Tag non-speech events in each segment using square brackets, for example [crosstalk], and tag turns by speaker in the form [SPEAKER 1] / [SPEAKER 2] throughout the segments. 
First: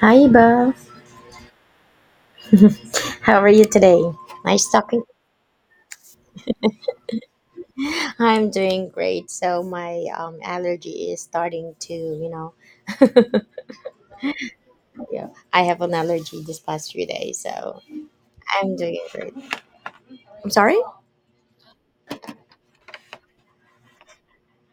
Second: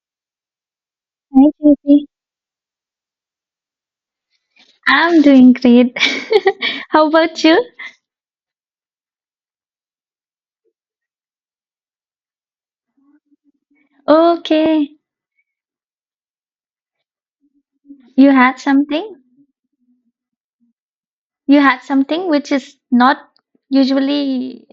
[SPEAKER 1] Hi, Bob.
[SPEAKER 2] Hi, Jyoti.
[SPEAKER 1] How are you today? Nice talking.
[SPEAKER 2] I'm doing great. [laughs] How about you?
[SPEAKER 1] I'm doing great. So my allergy is starting to,
[SPEAKER 2] Okay.
[SPEAKER 1] yeah, I have an allergy this past few days. So
[SPEAKER 2] You had
[SPEAKER 1] I'm doing
[SPEAKER 2] something?
[SPEAKER 1] great. I'm sorry.
[SPEAKER 2] You had something which is not usually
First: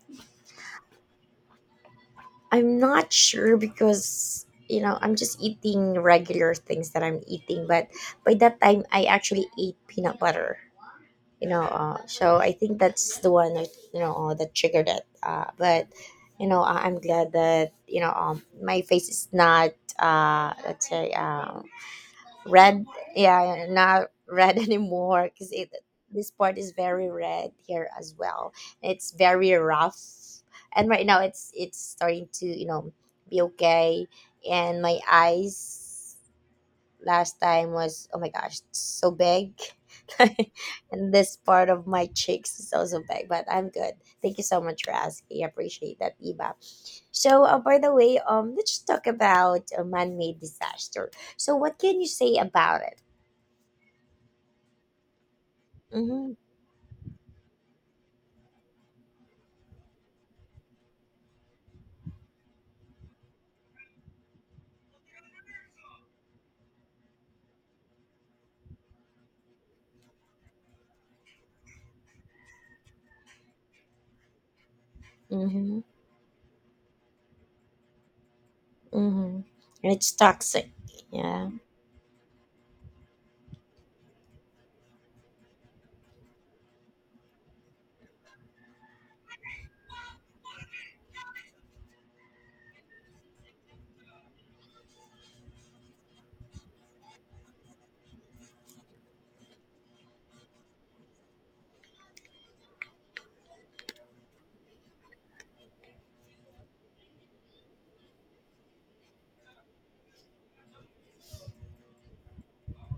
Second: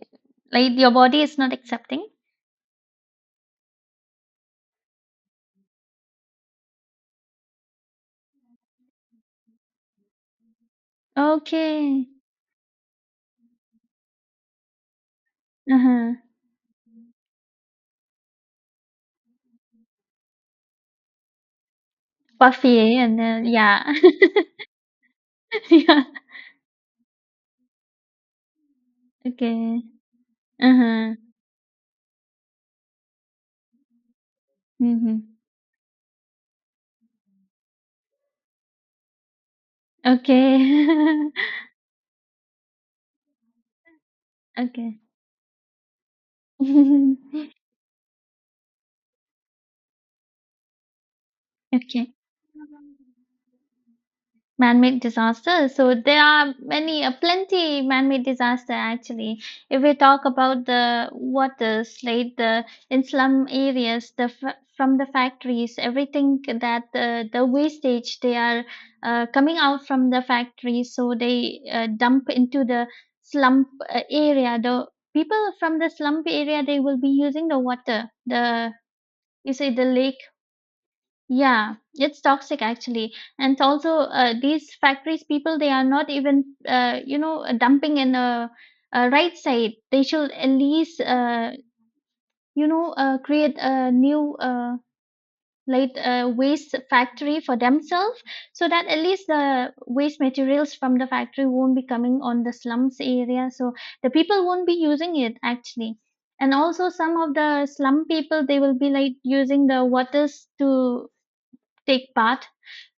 [SPEAKER 2] like your body is not accepting?
[SPEAKER 1] I'm not sure because you know I'm just eating regular things that I'm eating, but by that time I actually ate peanut butter.
[SPEAKER 2] Okay.
[SPEAKER 1] So I think that's the one that that triggered it, but
[SPEAKER 2] Uh-huh.
[SPEAKER 1] you know I'm glad that my face is not let's say,
[SPEAKER 2] Puffy
[SPEAKER 1] red.
[SPEAKER 2] eh? And then
[SPEAKER 1] Yeah,
[SPEAKER 2] yeah.
[SPEAKER 1] not red [laughs] anymore because
[SPEAKER 2] [laughs]
[SPEAKER 1] it,
[SPEAKER 2] yeah.
[SPEAKER 1] this part is very red here as well. It's very
[SPEAKER 2] Okay.
[SPEAKER 1] rough, and right
[SPEAKER 2] Uh-huh.
[SPEAKER 1] now it's starting to you know be okay. And my
[SPEAKER 2] Mm-hmm.
[SPEAKER 1] eyes last time was, oh my gosh, so big.
[SPEAKER 2] Okay.
[SPEAKER 1] [laughs] And this part of my cheeks is also big, but I'm good. Thank you so
[SPEAKER 2] [laughs]
[SPEAKER 1] much for
[SPEAKER 2] okay.
[SPEAKER 1] asking, I appreciate that, Iba.
[SPEAKER 2] [laughs]
[SPEAKER 1] So by the way, um, let's just talk about a man-made disaster. So what can you
[SPEAKER 2] okay.
[SPEAKER 1] say about it?
[SPEAKER 2] Man-made disasters, so there
[SPEAKER 1] Mm-hmm.
[SPEAKER 2] are many plenty man-made disaster actually. If we talk about the waters, like the in slum areas, the from the factories, everything that the wastage they are coming out from the factories, so they dump into the slum area. The people from
[SPEAKER 1] Mm-hmm.
[SPEAKER 2] the slum area, they will be using the water, the,
[SPEAKER 1] Mm-hmm.
[SPEAKER 2] you say, the
[SPEAKER 1] And it's
[SPEAKER 2] lake.
[SPEAKER 1] toxic. Yeah.
[SPEAKER 2] Yeah, it's toxic actually. And also, these factories people, they are not even, you know, dumping in a right side. They should at least, you know, create a new, like, waste factory for themselves, so that at least the waste materials from the factory won't be coming on the slums area. So the people won't be using it actually. And also, some of the slum people, they will be like using the waters to take bath,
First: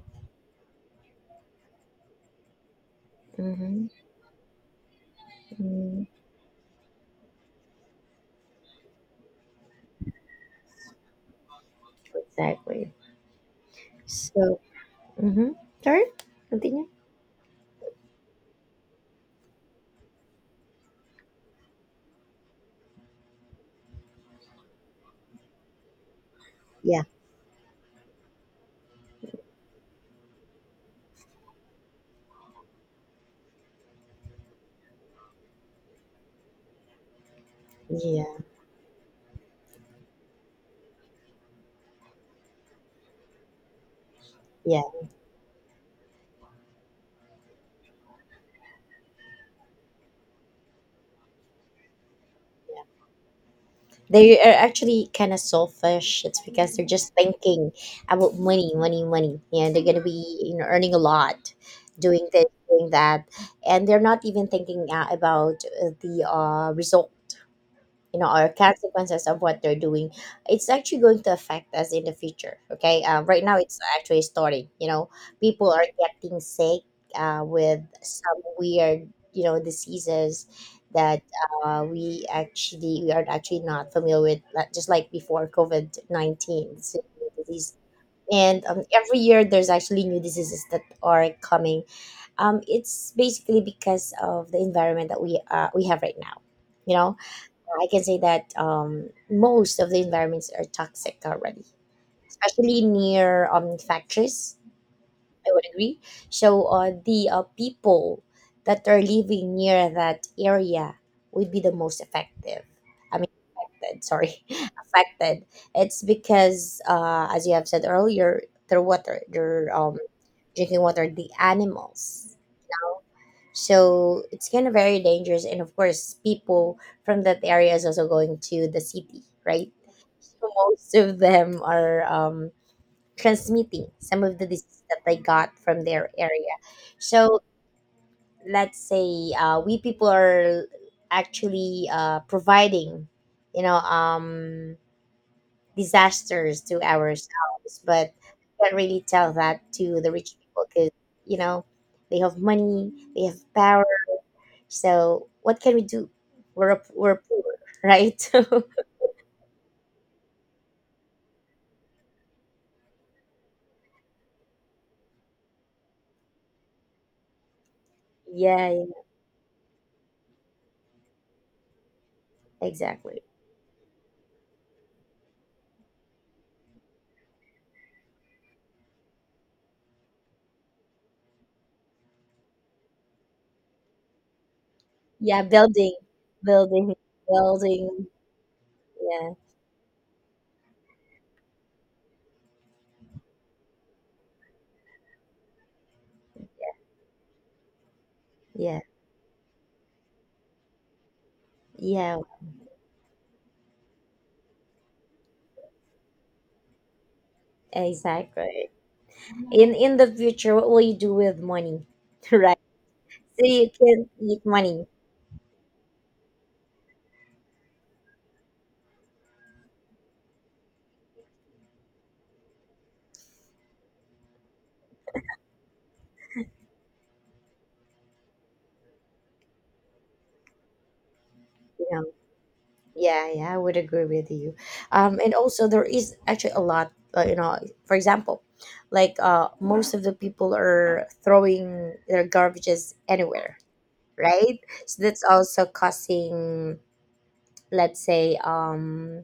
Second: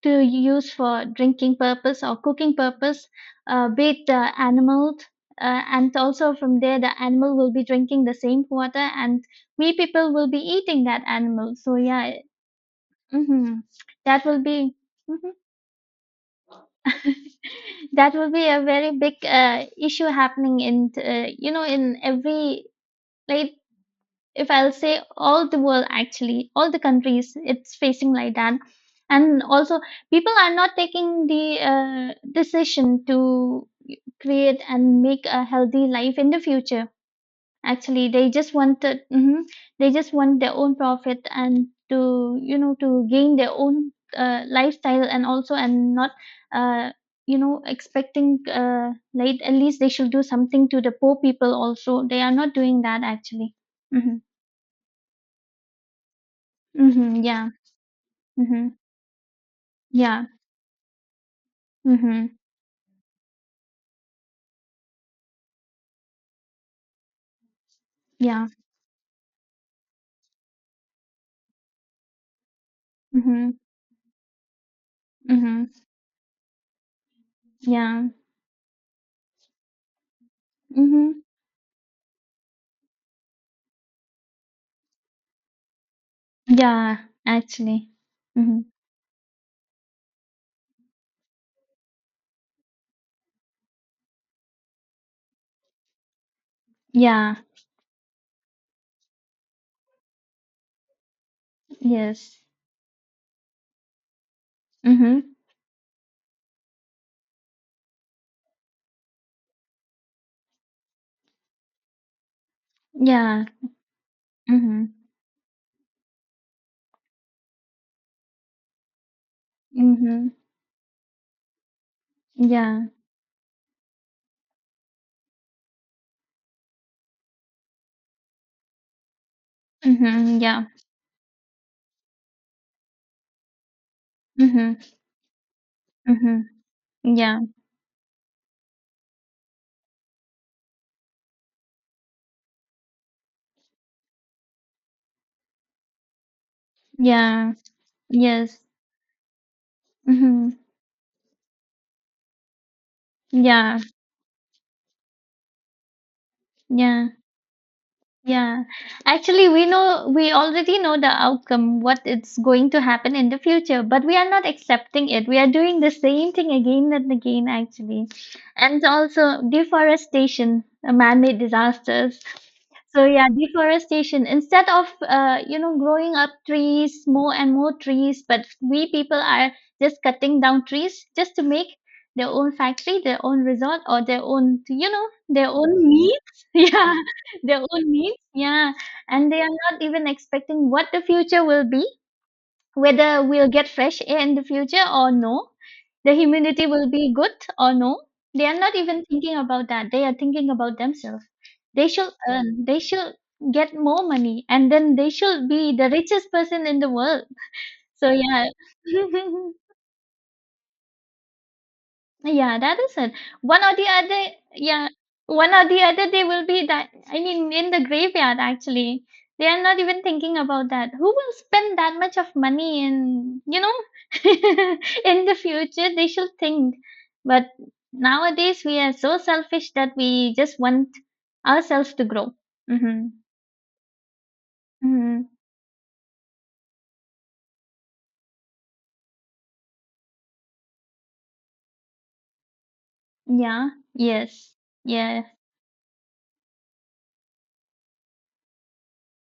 [SPEAKER 2] to use for drinking purpose or cooking purpose,
[SPEAKER 1] Mm-hmm,
[SPEAKER 2] with the animal. And
[SPEAKER 1] mm,
[SPEAKER 2] also from there, the animal will be drinking the same water, and we people will be eating that animal. So yeah.
[SPEAKER 1] exactly.
[SPEAKER 2] Hmm, that will
[SPEAKER 1] So,
[SPEAKER 2] be. Mhm.
[SPEAKER 1] mm-hmm, sorry, continue.
[SPEAKER 2] [laughs] That will be a very big issue happening in, you know, in every like. If I'll say all the world actually, all the
[SPEAKER 1] Yeah.
[SPEAKER 2] countries, it's facing like that. And also, people are not taking the decision to create and make a healthy life in the future. Actually, they
[SPEAKER 1] Yeah.
[SPEAKER 2] just want to, they just want their own profit and to, you know, to gain their own
[SPEAKER 1] Yeah.
[SPEAKER 2] lifestyle, and also and not uh, you know expecting, like at least they should do something to the poor people also. They are not doing
[SPEAKER 1] Yeah.
[SPEAKER 2] that actually. Mhm.
[SPEAKER 1] They are actually kind of selfish. It's because they're just
[SPEAKER 2] Mhm, yeah.
[SPEAKER 1] thinking about money,
[SPEAKER 2] Mhm.
[SPEAKER 1] money, money. Yeah, they're gonna
[SPEAKER 2] Yeah.
[SPEAKER 1] be you know earning a lot, doing
[SPEAKER 2] Mhm.
[SPEAKER 1] this, doing that, and they're not even thinking about the result, you know,
[SPEAKER 2] Yeah.
[SPEAKER 1] or consequences of what they're doing. It's actually going to affect us in the future. Okay, right
[SPEAKER 2] Mhm.
[SPEAKER 1] now it's actually starting, you know,
[SPEAKER 2] Mhm.
[SPEAKER 1] people are getting sick with
[SPEAKER 2] Yeah.
[SPEAKER 1] some weird you know diseases
[SPEAKER 2] Mhm.
[SPEAKER 1] that we are actually not familiar with, like- just like before covid-19. It's
[SPEAKER 2] Yeah,
[SPEAKER 1] disease,
[SPEAKER 2] actually.
[SPEAKER 1] and
[SPEAKER 2] Mhm.
[SPEAKER 1] every year there's actually new diseases that are coming. Um, it's basically because of the environment that we have right now, you know.
[SPEAKER 2] Yeah.
[SPEAKER 1] I can say that most of the environments are toxic already,
[SPEAKER 2] Yes.
[SPEAKER 1] especially near factories.
[SPEAKER 2] Mhm.
[SPEAKER 1] I would agree. So the people that are living near that area would be the most effective. I mean,
[SPEAKER 2] Yeah.
[SPEAKER 1] affected, sorry, [laughs]
[SPEAKER 2] Mhm.
[SPEAKER 1] affected. It's because, as you have said earlier, their water, their
[SPEAKER 2] Mhm.
[SPEAKER 1] drinking water, the animals.
[SPEAKER 2] Yeah.
[SPEAKER 1] So it's kind of very dangerous. And of course, people from that area is also going to the city, right?
[SPEAKER 2] Mhm.
[SPEAKER 1] So
[SPEAKER 2] Yeah.
[SPEAKER 1] most of them are transmitting some of the
[SPEAKER 2] Mhm.
[SPEAKER 1] disease that they got from their
[SPEAKER 2] Mhm.
[SPEAKER 1] area.
[SPEAKER 2] Yeah.
[SPEAKER 1] So let's say, we people are actually providing, you know, disasters to
[SPEAKER 2] Yeah.
[SPEAKER 1] ourselves, but you
[SPEAKER 2] Yes.
[SPEAKER 1] can't really tell that to the rich
[SPEAKER 2] Mhm.
[SPEAKER 1] people because, you know, they have money, they have
[SPEAKER 2] Yeah.
[SPEAKER 1] power. So what can we do? We're
[SPEAKER 2] Yeah.
[SPEAKER 1] we're poor, right? [laughs]
[SPEAKER 2] Yeah, actually, we know, we already know the outcome, what it's going to happen in the future, but we are not accepting it. We are doing the same thing again and again, actually.
[SPEAKER 1] Yeah,
[SPEAKER 2] And
[SPEAKER 1] yeah,
[SPEAKER 2] also, deforestation, man made disasters. So
[SPEAKER 1] exactly.
[SPEAKER 2] yeah, deforestation. Instead of, you know, growing up trees, more and more trees, but we people are just cutting down trees just to make their own factory, their own resort, or their own, you know,
[SPEAKER 1] Yeah,
[SPEAKER 2] their own
[SPEAKER 1] building,
[SPEAKER 2] needs. [laughs] Yeah,
[SPEAKER 1] building,
[SPEAKER 2] their own
[SPEAKER 1] building.
[SPEAKER 2] needs. Yeah,
[SPEAKER 1] Yeah,
[SPEAKER 2] and they are not even expecting what the future will be, whether we'll get fresh air in the future or no, the humidity will be good or no. They are not
[SPEAKER 1] yeah,
[SPEAKER 2] even thinking about that. They are thinking about themselves. They should
[SPEAKER 1] yeah,
[SPEAKER 2] earn, they should get more money, and then they should be the richest person in the world. So, yeah.
[SPEAKER 1] exactly.
[SPEAKER 2] [laughs]
[SPEAKER 1] In the future, what will you do with money, [laughs]
[SPEAKER 2] Yeah,
[SPEAKER 1] right?
[SPEAKER 2] that is it.
[SPEAKER 1] So
[SPEAKER 2] One
[SPEAKER 1] you
[SPEAKER 2] or the
[SPEAKER 1] can
[SPEAKER 2] other,
[SPEAKER 1] make money.
[SPEAKER 2] yeah, one or the other, they will be that. I mean, in the graveyard, actually. They are not even thinking about that. Who will spend that much of money in, you know, [laughs] in the future? They should think. But nowadays, we are so selfish that we just want
[SPEAKER 1] You
[SPEAKER 2] ourselves
[SPEAKER 1] know.
[SPEAKER 2] to grow. Mm-hmm.
[SPEAKER 1] Yeah, yeah, I would agree with you.
[SPEAKER 2] Mm-hmm.
[SPEAKER 1] And also there is actually a lot. You know, for example, like most of the people are throwing their garbages anywhere,
[SPEAKER 2] Yeah. Yes.
[SPEAKER 1] right? So
[SPEAKER 2] Yeah.
[SPEAKER 1] that's also causing, let's say,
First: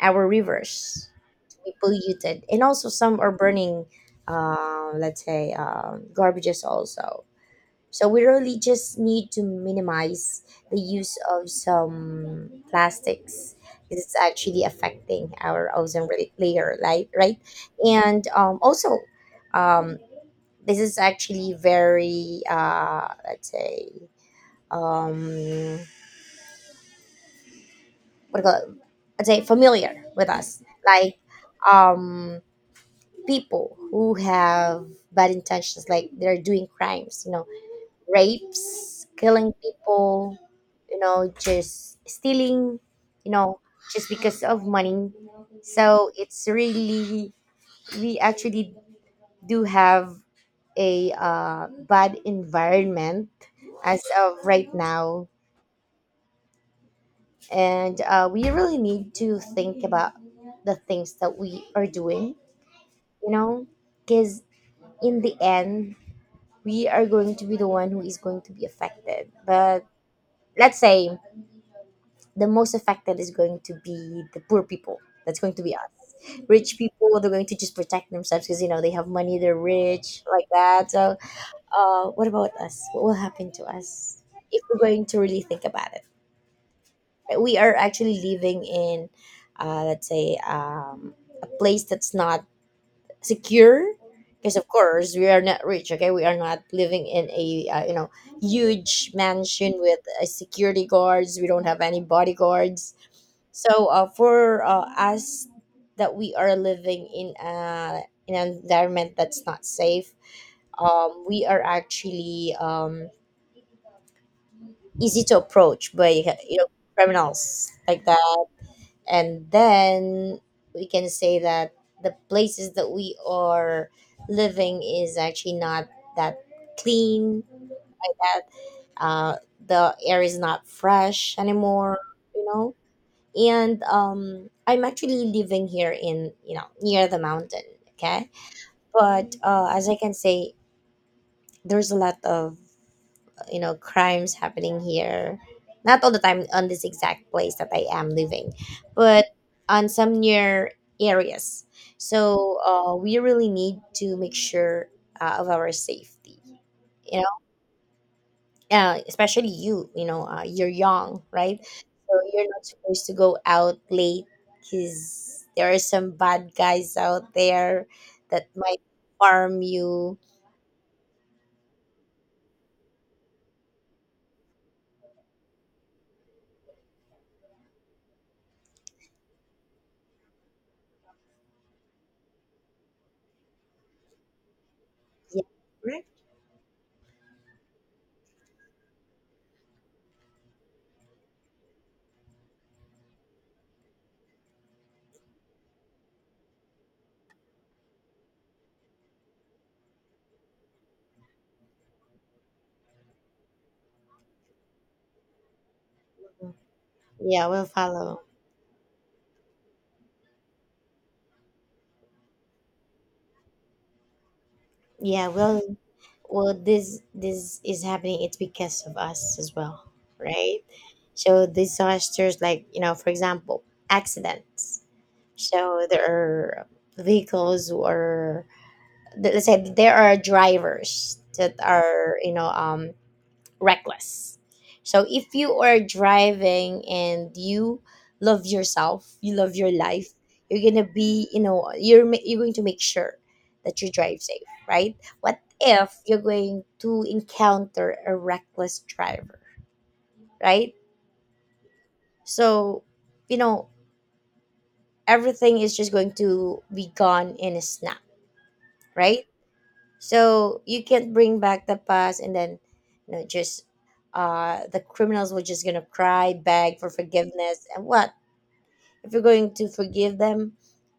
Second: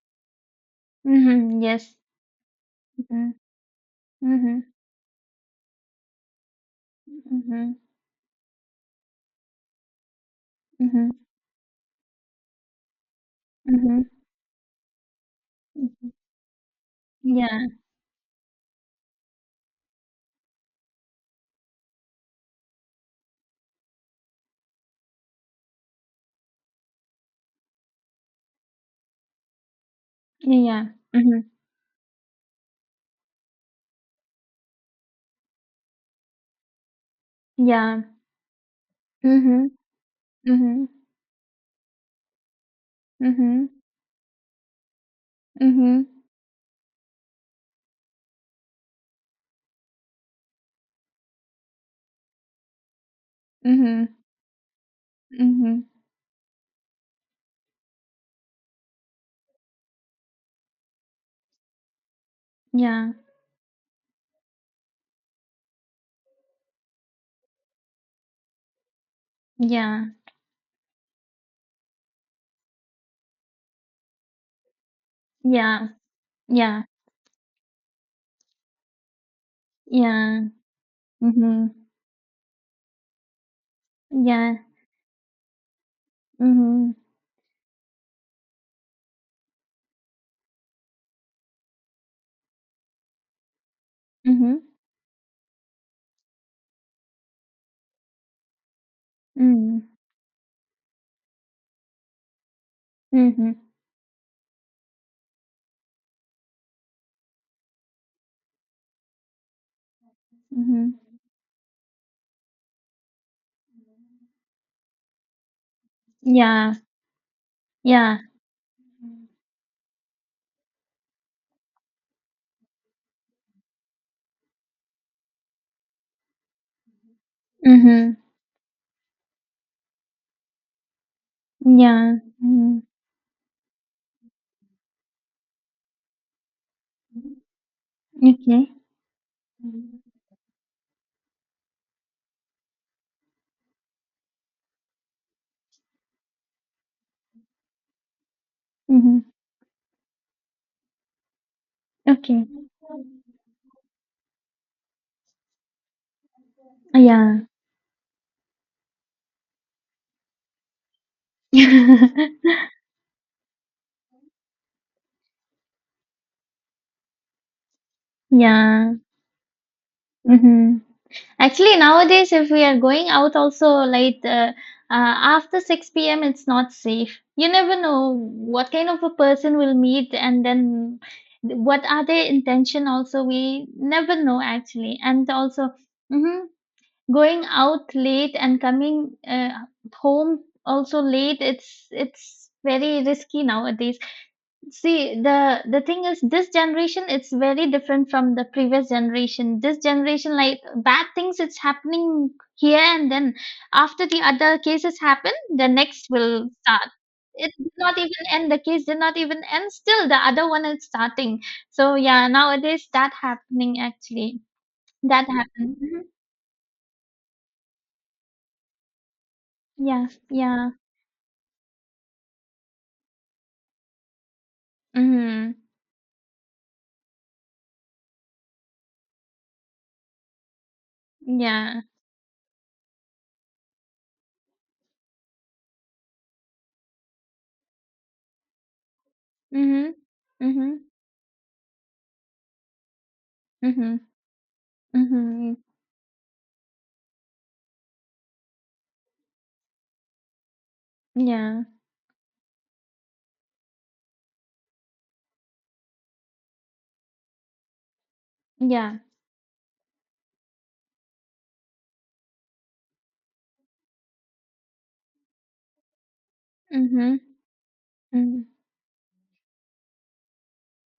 [SPEAKER 1] our rivers to
[SPEAKER 2] Mm-hmm.
[SPEAKER 1] be
[SPEAKER 2] Yes.
[SPEAKER 1] polluted, and also some
[SPEAKER 2] Mm-hmm.
[SPEAKER 1] are burning,
[SPEAKER 2] Mm-hmm.
[SPEAKER 1] let's say, garbages also.
[SPEAKER 2] Mm-hmm.
[SPEAKER 1] So we really just need to minimize the
[SPEAKER 2] Mm-hmm.
[SPEAKER 1] use of some plastics.
[SPEAKER 2] Mm-hmm.
[SPEAKER 1] Because it's actually affecting our ozone layer, right? Right,
[SPEAKER 2] Yeah.
[SPEAKER 1] and also, um, this is actually very, let's say, um, what do you call it? I'd say familiar with us,
[SPEAKER 2] Yeah.
[SPEAKER 1] like
[SPEAKER 2] Mhm.
[SPEAKER 1] um, people who have bad intentions, like they're doing crimes, you know,
[SPEAKER 2] Yeah.
[SPEAKER 1] rapes, killing
[SPEAKER 2] Mhm.
[SPEAKER 1] people,
[SPEAKER 2] Mhm.
[SPEAKER 1] you know, just stealing, you know,
[SPEAKER 2] Mhm.
[SPEAKER 1] just because of money.
[SPEAKER 2] Mhm.
[SPEAKER 1] So it's really, we actually do have a bad environment as
[SPEAKER 2] Mhm.
[SPEAKER 1] of right now,
[SPEAKER 2] Mhm.
[SPEAKER 1] and we really need to think about the things that we are doing,
[SPEAKER 2] Yeah.
[SPEAKER 1] you know, because in the end we are going to be the one who is going to be affected. But
[SPEAKER 2] Yeah.
[SPEAKER 1] let's say the most affected is going to be the poor people, that's going to be
[SPEAKER 2] Yeah.
[SPEAKER 1] us. Rich
[SPEAKER 2] Yeah.
[SPEAKER 1] people, they're going to just protect themselves because you know they have money, they're rich, like
[SPEAKER 2] Yeah.
[SPEAKER 1] that. So
[SPEAKER 2] Mhm.
[SPEAKER 1] what about us? What will happen to us?
[SPEAKER 2] Yeah.
[SPEAKER 1] If we're going to really think about it,
[SPEAKER 2] Mhm.
[SPEAKER 1] we are actually living in let's say a place that's not secure, because of
[SPEAKER 2] Mhm.
[SPEAKER 1] course we are not rich. Okay, we are not living in a you know huge mansion
[SPEAKER 2] Mm.
[SPEAKER 1] with security guards, we don't have any bodyguards.
[SPEAKER 2] Mhm.
[SPEAKER 1] So for us, that we are living in in an environment that's not safe,
[SPEAKER 2] Mhm.
[SPEAKER 1] we are actually easy to approach by you know
[SPEAKER 2] Yeah.
[SPEAKER 1] criminals like
[SPEAKER 2] Yeah.
[SPEAKER 1] that. And then we can say that the places that we are living is actually not that clean,
[SPEAKER 2] Mhm.
[SPEAKER 1] that uh, the air is not fresh anymore,
[SPEAKER 2] Yeah.
[SPEAKER 1] you know.
[SPEAKER 2] Mhm.
[SPEAKER 1] And I'm actually living here in you know near the mountain, okay?
[SPEAKER 2] Okay.
[SPEAKER 1] But as I can say, there's a lot of you know crimes happening here, not all the time on this exact place that I am living,
[SPEAKER 2] Mhm.
[SPEAKER 1] but on some near areas.
[SPEAKER 2] Okay.
[SPEAKER 1] So we really need to make sure of our safety, you
[SPEAKER 2] Yeah.
[SPEAKER 1] know, especially you, you know, you're young, right? So you're
[SPEAKER 2] [laughs]
[SPEAKER 1] not supposed to go out late because there are some bad guys out there that might
[SPEAKER 2] yeah.
[SPEAKER 1] harm you.
[SPEAKER 2] Mhm. Actually, nowadays, if we are going out also like after 6 p.m., it's not safe. You never know what kind of a person will meet, and then what are their intention also. We never know actually. And
[SPEAKER 1] Yeah,
[SPEAKER 2] also,
[SPEAKER 1] right.
[SPEAKER 2] mhm, going out late and coming home also late, it's very risky nowadays. See, the thing is, this generation it's very different from the previous generation. This generation, like bad things, it's happening here and then. After the other cases happen, the next will start.
[SPEAKER 1] Yeah,
[SPEAKER 2] It
[SPEAKER 1] we'll
[SPEAKER 2] did not
[SPEAKER 1] follow.
[SPEAKER 2] even end. The case did not even end. Still, the other one is starting. So yeah, nowadays that happening actually. That
[SPEAKER 1] Yeah, well,
[SPEAKER 2] happened. Hmm.
[SPEAKER 1] well, this is happening. It's because of us as well,
[SPEAKER 2] Yeah,
[SPEAKER 1] right?
[SPEAKER 2] yeah.
[SPEAKER 1] So disasters, like you know, for example, accidents.
[SPEAKER 2] Mm-hmm.
[SPEAKER 1] So there are vehicles or let's say there are drivers that
[SPEAKER 2] Yeah.
[SPEAKER 1] are you know reckless. So if you are driving and you love yourself, you love your
[SPEAKER 2] Mm-hmm.
[SPEAKER 1] life, you're
[SPEAKER 2] Mm-hmm.
[SPEAKER 1] gonna be, you know, you're going to make sure that you
[SPEAKER 2] Mm-hmm.
[SPEAKER 1] drive safe, right? What
[SPEAKER 2] Mm-hmm.
[SPEAKER 1] if you're going to encounter a reckless driver, right?
[SPEAKER 2] Yeah.
[SPEAKER 1] So, you know, everything is just going to be gone in a snap,
[SPEAKER 2] Yeah.
[SPEAKER 1] right? So you can't bring back the past, and then you know just the criminals were just gonna cry, beg for
[SPEAKER 2] Mm-hmm.
[SPEAKER 1] forgiveness, and what
[SPEAKER 2] Mm-hmm.
[SPEAKER 1] if you're going to forgive them,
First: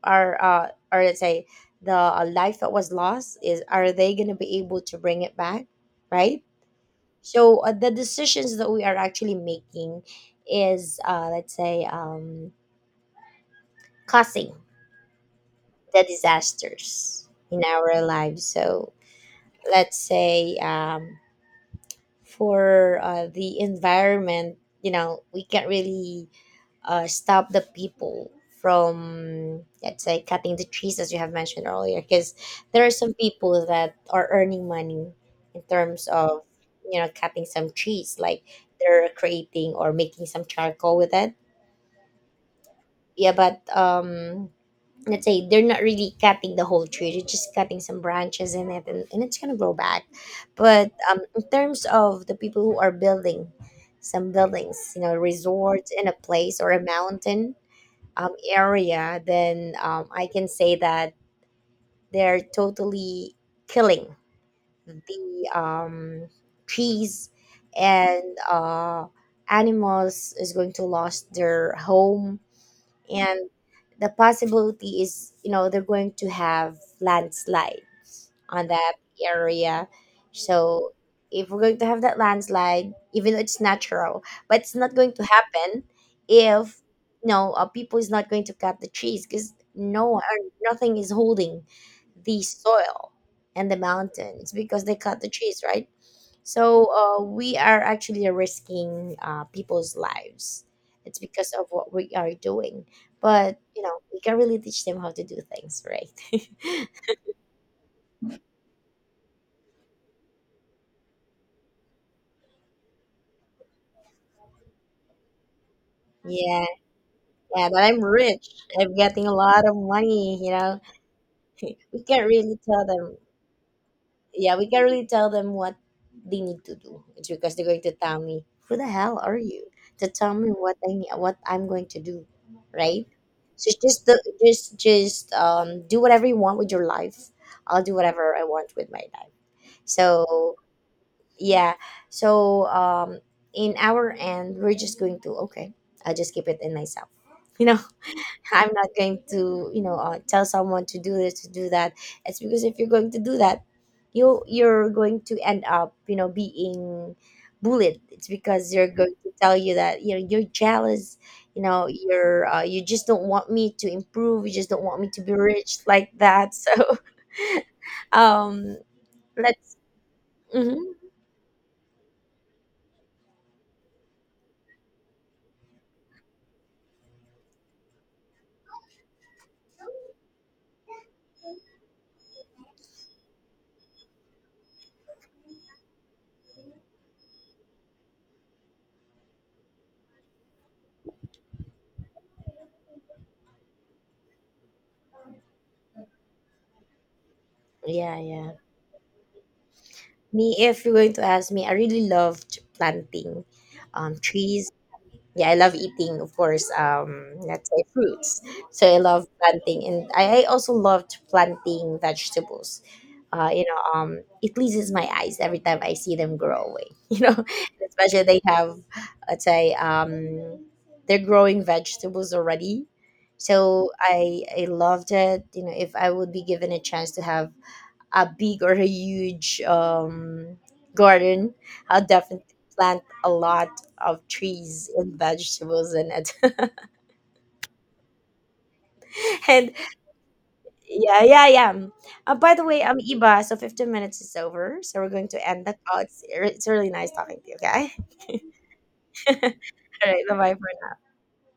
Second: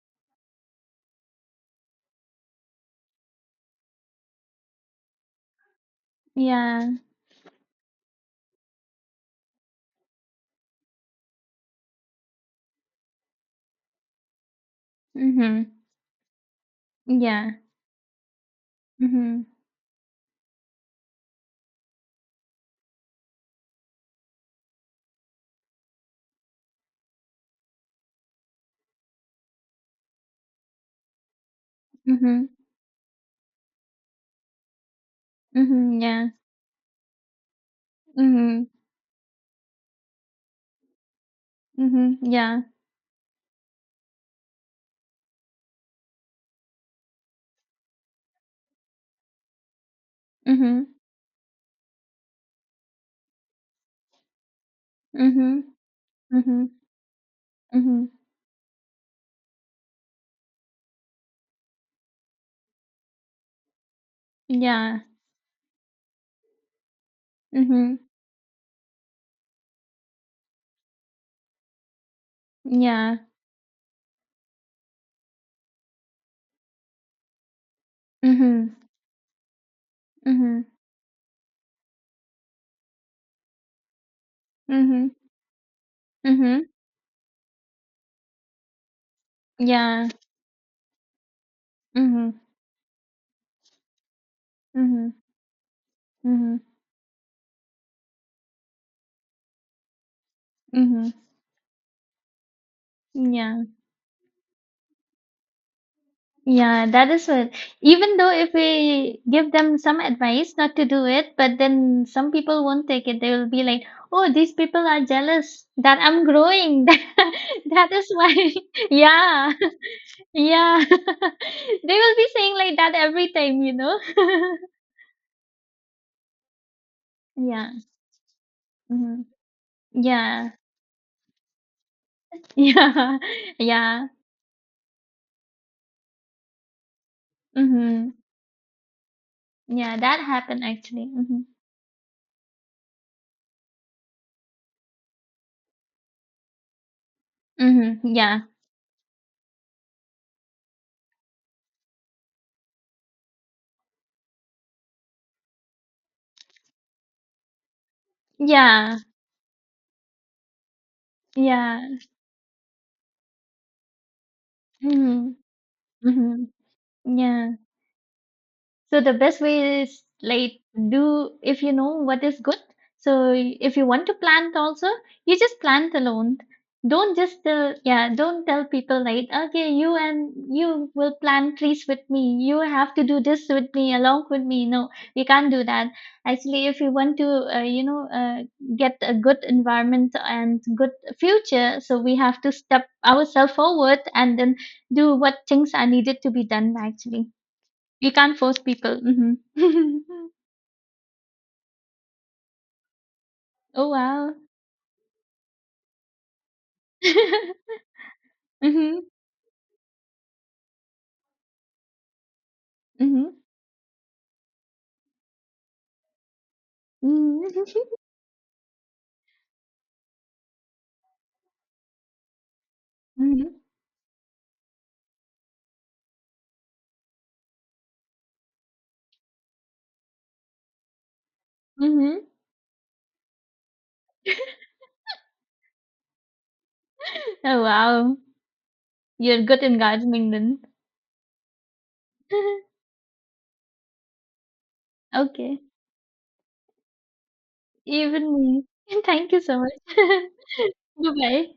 [SPEAKER 1] or let's say the life that was lost, is are they gonna be able to bring it back, right?
[SPEAKER 2] Yeah.
[SPEAKER 1] So the decisions that we are actually making is let's say causing
[SPEAKER 2] Mhm.
[SPEAKER 1] the disasters
[SPEAKER 2] Yeah.
[SPEAKER 1] in our lives. So
[SPEAKER 2] Mhm.
[SPEAKER 1] let's say. For the environment, you know we can't really stop the people from let's say cutting the trees as you have mentioned earlier, because
[SPEAKER 2] Mhm.
[SPEAKER 1] there are some people that are earning money in
[SPEAKER 2] Mhm.
[SPEAKER 1] terms
[SPEAKER 2] Yeah.
[SPEAKER 1] of you know cutting some trees, like
[SPEAKER 2] Mhm.
[SPEAKER 1] they're creating or making some charcoal with it.
[SPEAKER 2] Mhm. Yeah.
[SPEAKER 1] Yeah, but um, let's say they're not really cutting the whole tree, they're just cutting some branches in it, and it's gonna grow back. But
[SPEAKER 2] Mhm.
[SPEAKER 1] in terms of the people who are building some buildings, you know,
[SPEAKER 2] Mhm.
[SPEAKER 1] resorts in a place
[SPEAKER 2] Mhm.
[SPEAKER 1] or a mountain
[SPEAKER 2] Mhm.
[SPEAKER 1] area, then I can say that they're totally killing
[SPEAKER 2] Yeah.
[SPEAKER 1] the trees,
[SPEAKER 2] Mhm.
[SPEAKER 1] and animals is going to lose their home,
[SPEAKER 2] Yeah.
[SPEAKER 1] and the possibility is you know they're going to have landslide on
[SPEAKER 2] Mhm.
[SPEAKER 1] that area.
[SPEAKER 2] Mhm.
[SPEAKER 1] So if we're going to have that landslide, even though it's natural, but it's not
[SPEAKER 2] Mhm.
[SPEAKER 1] going to happen
[SPEAKER 2] Mhm.
[SPEAKER 1] if, no, know people is not going to cut the trees, because
[SPEAKER 2] Yeah.
[SPEAKER 1] nothing is holding
[SPEAKER 2] Mhm.
[SPEAKER 1] the soil and the mountains because they
[SPEAKER 2] Mhm.
[SPEAKER 1] cut the trees, right?
[SPEAKER 2] Mhm.
[SPEAKER 1] So we are actually risking people's lives.
[SPEAKER 2] Mhm.
[SPEAKER 1] It's because of what we are doing. But
[SPEAKER 2] Yeah.
[SPEAKER 1] you know, we can really teach them how to do things, right? [laughs]
[SPEAKER 2] Yeah, that is it. Even though if we give them some advice not to do it, but then some people won't take it. They will be like, "Oh, these people are jealous that I'm
[SPEAKER 1] Yeah,
[SPEAKER 2] growing. [laughs]
[SPEAKER 1] yeah. But
[SPEAKER 2] That
[SPEAKER 1] I'm
[SPEAKER 2] is why."
[SPEAKER 1] rich.
[SPEAKER 2] [laughs]
[SPEAKER 1] I'm getting a
[SPEAKER 2] Yeah,
[SPEAKER 1] lot of
[SPEAKER 2] [laughs]
[SPEAKER 1] money. You know,
[SPEAKER 2] yeah. [laughs]
[SPEAKER 1] [laughs]
[SPEAKER 2] They
[SPEAKER 1] we
[SPEAKER 2] will be
[SPEAKER 1] can't
[SPEAKER 2] saying
[SPEAKER 1] really
[SPEAKER 2] like
[SPEAKER 1] tell
[SPEAKER 2] that
[SPEAKER 1] them,
[SPEAKER 2] every time, you know.
[SPEAKER 1] yeah, we can't really tell them what they need to do. It's because they're
[SPEAKER 2] [laughs] Yeah.
[SPEAKER 1] going to tell me, "Who the hell
[SPEAKER 2] Hmm.
[SPEAKER 1] are you to tell me
[SPEAKER 2] Yeah.
[SPEAKER 1] what what I'm going to do?"
[SPEAKER 2] [laughs]
[SPEAKER 1] Right?
[SPEAKER 2] Yeah.
[SPEAKER 1] So just
[SPEAKER 2] Yeah.
[SPEAKER 1] just do whatever you want with your life. I'll do
[SPEAKER 2] Hmm.
[SPEAKER 1] whatever I want with my life.
[SPEAKER 2] Yeah, that
[SPEAKER 1] So
[SPEAKER 2] happened actually. Hmm.
[SPEAKER 1] yeah, so in our end, we're just going to, okay. I'll just keep it in myself. You know.
[SPEAKER 2] Hmm. Yeah.
[SPEAKER 1] I'm not going to, you know, tell someone to do this, to do that. It's because if you're going to do that, you're going to end up, you know, being bullied. It's because you're
[SPEAKER 2] Yeah.
[SPEAKER 1] going to tell you that you know you're jealous. You know,
[SPEAKER 2] Yeah.
[SPEAKER 1] you're you just don't want me to improve. You just don't want me to be
[SPEAKER 2] Hmm.
[SPEAKER 1] rich like
[SPEAKER 2] Hmm.
[SPEAKER 1] that. [laughs] So,
[SPEAKER 2] Yeah.
[SPEAKER 1] um,
[SPEAKER 2] So the best
[SPEAKER 1] let's.
[SPEAKER 2] way is like
[SPEAKER 1] Mhm.
[SPEAKER 2] do if you know what is good. So if you want to plant also, you just plant alone. Don't just tell, yeah, don't tell people like okay, you and you will plant trees with me. You have to do this with me along with me. No, we can't do that. Actually, if you want to, you know, get a good environment and good future, so we have to step ourselves forward and then do what things are needed to be done actually. You
[SPEAKER 1] Yeah,
[SPEAKER 2] can't
[SPEAKER 1] yeah.
[SPEAKER 2] force people. Mhm. [laughs]
[SPEAKER 1] Me, if you're going to ask me, I really loved planting
[SPEAKER 2] Oh, wow.
[SPEAKER 1] trees. Yeah, I love eating, of course, let's
[SPEAKER 2] [laughs]
[SPEAKER 1] say fruits. So I
[SPEAKER 2] Mhm,
[SPEAKER 1] love planting, and I also loved planting vegetables.
[SPEAKER 2] mhm,
[SPEAKER 1] You know, it pleases my eyes every time I see them grow away. [laughs] You know,
[SPEAKER 2] mhm,
[SPEAKER 1] especially they have, let's say, they're growing vegetables already.
[SPEAKER 2] mhm,
[SPEAKER 1] So I loved it. You know, if I would be given a chance to have a big or a huge garden, I'll
[SPEAKER 2] mhm.
[SPEAKER 1] definitely plant a lot of trees and vegetables in it.
[SPEAKER 2] Oh, wow. You're
[SPEAKER 1] [laughs]
[SPEAKER 2] good
[SPEAKER 1] And
[SPEAKER 2] in gardening then.
[SPEAKER 1] yeah, yeah, yeah. By the way,
[SPEAKER 2] [laughs]
[SPEAKER 1] I'm Iba, so 15 minutes is over. So we're going to
[SPEAKER 2] Okay.
[SPEAKER 1] end the call. It's really nice talking to you, okay?
[SPEAKER 2] Even me. [laughs] Thank you so much. [laughs]
[SPEAKER 1] [laughs] All right, bye bye.
[SPEAKER 2] Bye-bye.